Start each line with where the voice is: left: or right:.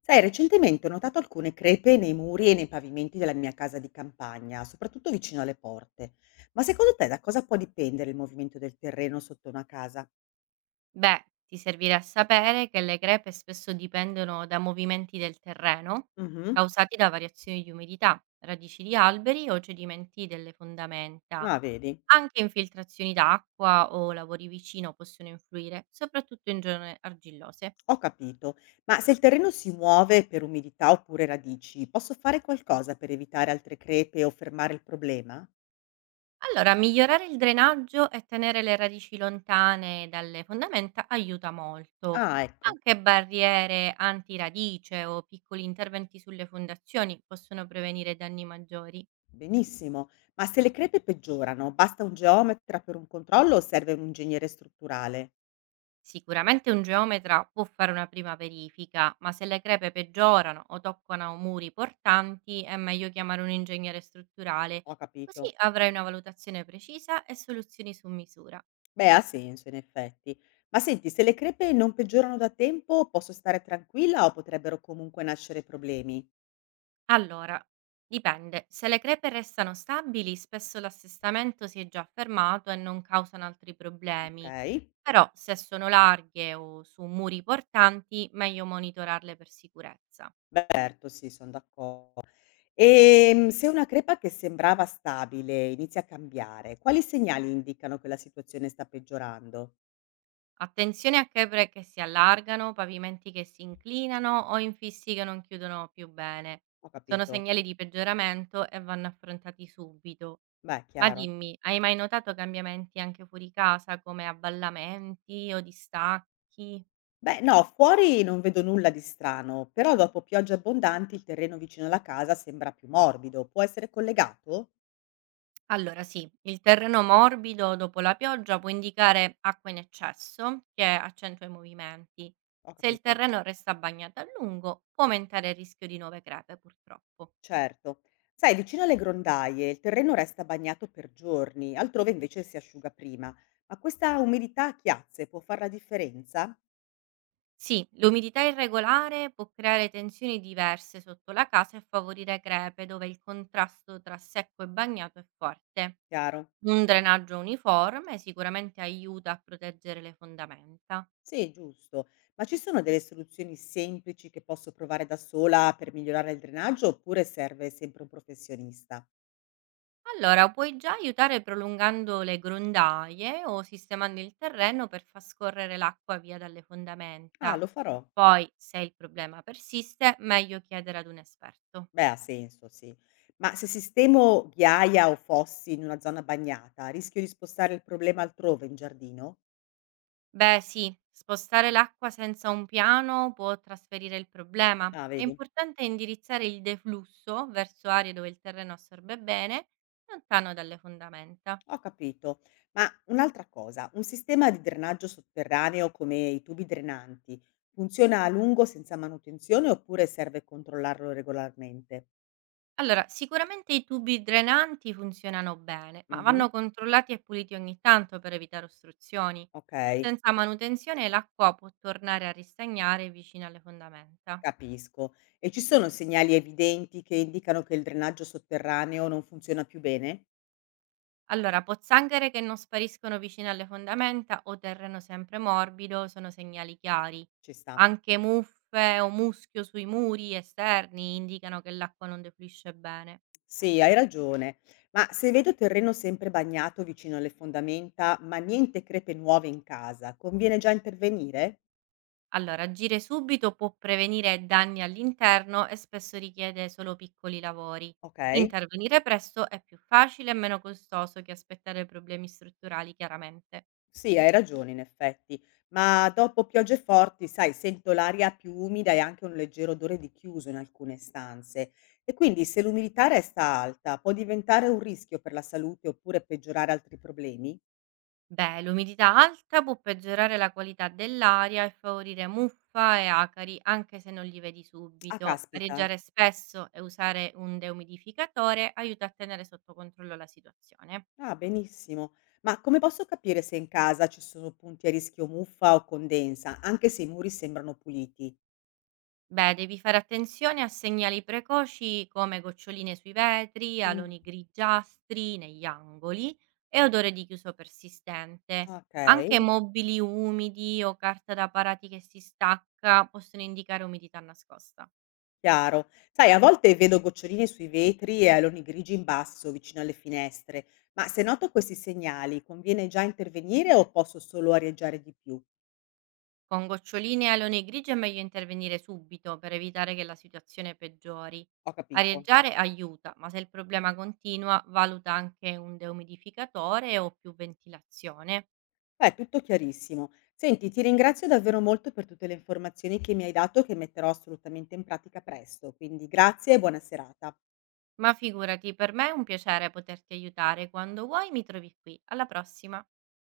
left: Sai, recentemente ho notato alcune crepe nei muri e nei pavimenti della mia casa di campagna, soprattutto vicino alle porte. Ma secondo te da cosa può dipendere il movimento del terreno sotto una casa?
right: Beh, ti servirà sapere che le crepe spesso dipendono da movimenti del terreno
left: Mhm.
right: causati da variazioni di umidità, radici di alberi o cedimenti delle fondamenta.
left: Ah, vedi,
right: Anche infiltrazioni d'acqua o lavori vicino possono influire, soprattutto in zone argillose.
left: ho capito. Ma se il terreno si muove per umidità oppure radici, posso fare qualcosa per evitare altre crepe o fermare il problema?
right: Allora, migliorare il drenaggio e tenere le radici lontane dalle fondamenta aiuta molto.
left: Ah, ecco,
right: Anche barriere antiradice o piccoli interventi sulle fondazioni possono prevenire danni maggiori.
left: benissimo. Ma se le crepe peggiorano, basta un geometra per un controllo o serve un ingegnere strutturale?
right: Sicuramente un geometra può fare una prima verifica, ma se le crepe peggiorano o toccano muri portanti, è meglio chiamare un ingegnere strutturale,
left: Ho
right: così
left: capito.
right: avrai una valutazione precisa e soluzioni su misura.
left: Beh, ha senso in effetti. Ma senti, se le crepe non peggiorano da tempo, posso stare tranquilla o potrebbero comunque nascere problemi?
right: Allora, dipende, se le crepe restano stabili, spesso l'assestamento si è già fermato e non causano altri problemi.
left: Ok?
right: Però se sono larghe o su muri portanti, meglio monitorarle per sicurezza.
left: Beh, certo, sì, sono d'accordo. E se una crepa che sembrava stabile inizia a cambiare, quali segnali indicano che la situazione sta peggiorando?
right: Attenzione a chebre che si allargano, pavimenti che si inclinano o infissi che non chiudono più bene.
left: Ho
right: Sono
left: capito.
right: segnali di peggioramento e vanno affrontati subito.
left: Beh,
right: Ma
left: chiaro.
right: dimmi, hai mai notato cambiamenti anche fuori casa come avvallamenti o distacchi?
left: Beh, no, fuori non vedo nulla di strano, però dopo piogge abbondanti il terreno vicino alla casa sembra più morbido. Può essere collegato?
right: Allora sì, il terreno morbido dopo la pioggia può indicare acqua in eccesso che accentua i movimenti.
left: Ho
right: Se il
left: capito.
right: terreno resta bagnato a lungo può aumentare il rischio di nuove crepe purtroppo.
left: Certo. Sai, vicino alle grondaie il terreno resta bagnato per giorni, altrove invece si asciuga prima. Ma questa umidità a chiazze può fare la differenza?
right: Sì, l'umidità irregolare può creare tensioni diverse sotto la casa e favorire crepe dove il contrasto tra secco e bagnato è forte.
left: Chiaro?
right: Un drenaggio uniforme sicuramente aiuta a proteggere le fondamenta.
left: Sì, giusto. Ma ci sono delle soluzioni semplici che posso provare da sola per migliorare il drenaggio oppure serve sempre un professionista?
right: Allora, puoi già aiutare prolungando le grondaie o sistemando il terreno per far scorrere l'acqua via dalle
left: Ah,
right: fondamenta.
left: lo farò.
right: Poi, se il problema persiste, meglio chiedere ad un esperto.
left: Beh, ha senso, sì. Ma se sistemo ghiaia o fossi in una zona bagnata, rischio di spostare il problema altrove in giardino?
right: Beh, sì, spostare l'acqua senza un piano può trasferire il problema.
left: Ah,
right: È
left: vedi.
right: importante indirizzare il deflusso verso aree dove il terreno assorbe bene, lontano dalle fondamenta.
left: Ho capito. Ma un'altra cosa, un sistema di drenaggio sotterraneo come i tubi drenanti funziona a lungo senza manutenzione oppure serve controllarlo regolarmente?
right: Allora, sicuramente i tubi drenanti funzionano bene, ma
left: Mhm.
right: vanno controllati e puliti ogni tanto per evitare ostruzioni.
left: Ok,
right: Senza manutenzione l'acqua può tornare a ristagnare vicino alle fondamenta.
left: capisco. E ci sono segnali evidenti che indicano che il drenaggio sotterraneo non funziona più bene?
right: Allora, pozzanghere che non spariscono vicino alle fondamenta o terreno sempre morbido sono segnali chiari.
left: Ci sta.
right: Anche muffe o muschio sui muri esterni indicano che l'acqua non defluisce bene.
left: Sì, hai ragione. Ma se vedo terreno sempre bagnato vicino alle fondamenta, ma niente crepe nuove in casa, conviene già intervenire?
right: Allora, agire subito può prevenire danni all'interno e spesso richiede solo piccoli lavori.
left: Ok.
right: Intervenire presto è più facile e meno costoso che aspettare problemi strutturali, chiaramente.
left: Sì, hai ragione in effetti, ma dopo piogge forti, sai, sento l'aria più umida e anche un leggero odore di chiuso in alcune stanze. E quindi se l'umidità resta alta, può diventare un rischio per la salute oppure peggiorare altri problemi?
right: Beh, l'umidità alta può peggiorare la qualità dell'aria e favorire muffa e acari, anche se non li vedi
left: Ah,
right: subito.
left: caspita.
right: Arieggiare spesso e usare un deumidificatore aiuta a tenere sotto controllo la situazione.
left: Ah, benissimo. Ma come posso capire se in casa ci sono punti a rischio muffa o condensa, anche se i muri sembrano puliti?
right: Beh, devi fare attenzione a segnali precoci come goccioline sui vetri,
left: Mm,
right: aloni grigiastri negli angoli e odore di chiuso persistente.
left: ok.
right: Anche mobili umidi o carta da parati che si stacca possono indicare umidità nascosta.
left: Chiaro. Sai, a volte vedo goccioline sui vetri e aloni grigi in basso vicino alle finestre, ma se noto questi segnali, conviene già intervenire o posso solo arieggiare di più?
right: Con goccioline e aloni grigi è meglio intervenire subito per evitare che la situazione peggiori.
left: Ho capito.
right: Arieggiare aiuta, ma se il problema continua, valuta anche un deumidificatore o più ventilazione.
left: Beh, tutto chiarissimo. Senti, ti ringrazio davvero molto per tutte le informazioni che mi hai dato, che metterò assolutamente in pratica presto. Quindi grazie e buona serata.
right: Ma figurati, per me è un piacere poterti aiutare. Quando vuoi mi trovi qui. Alla prossima!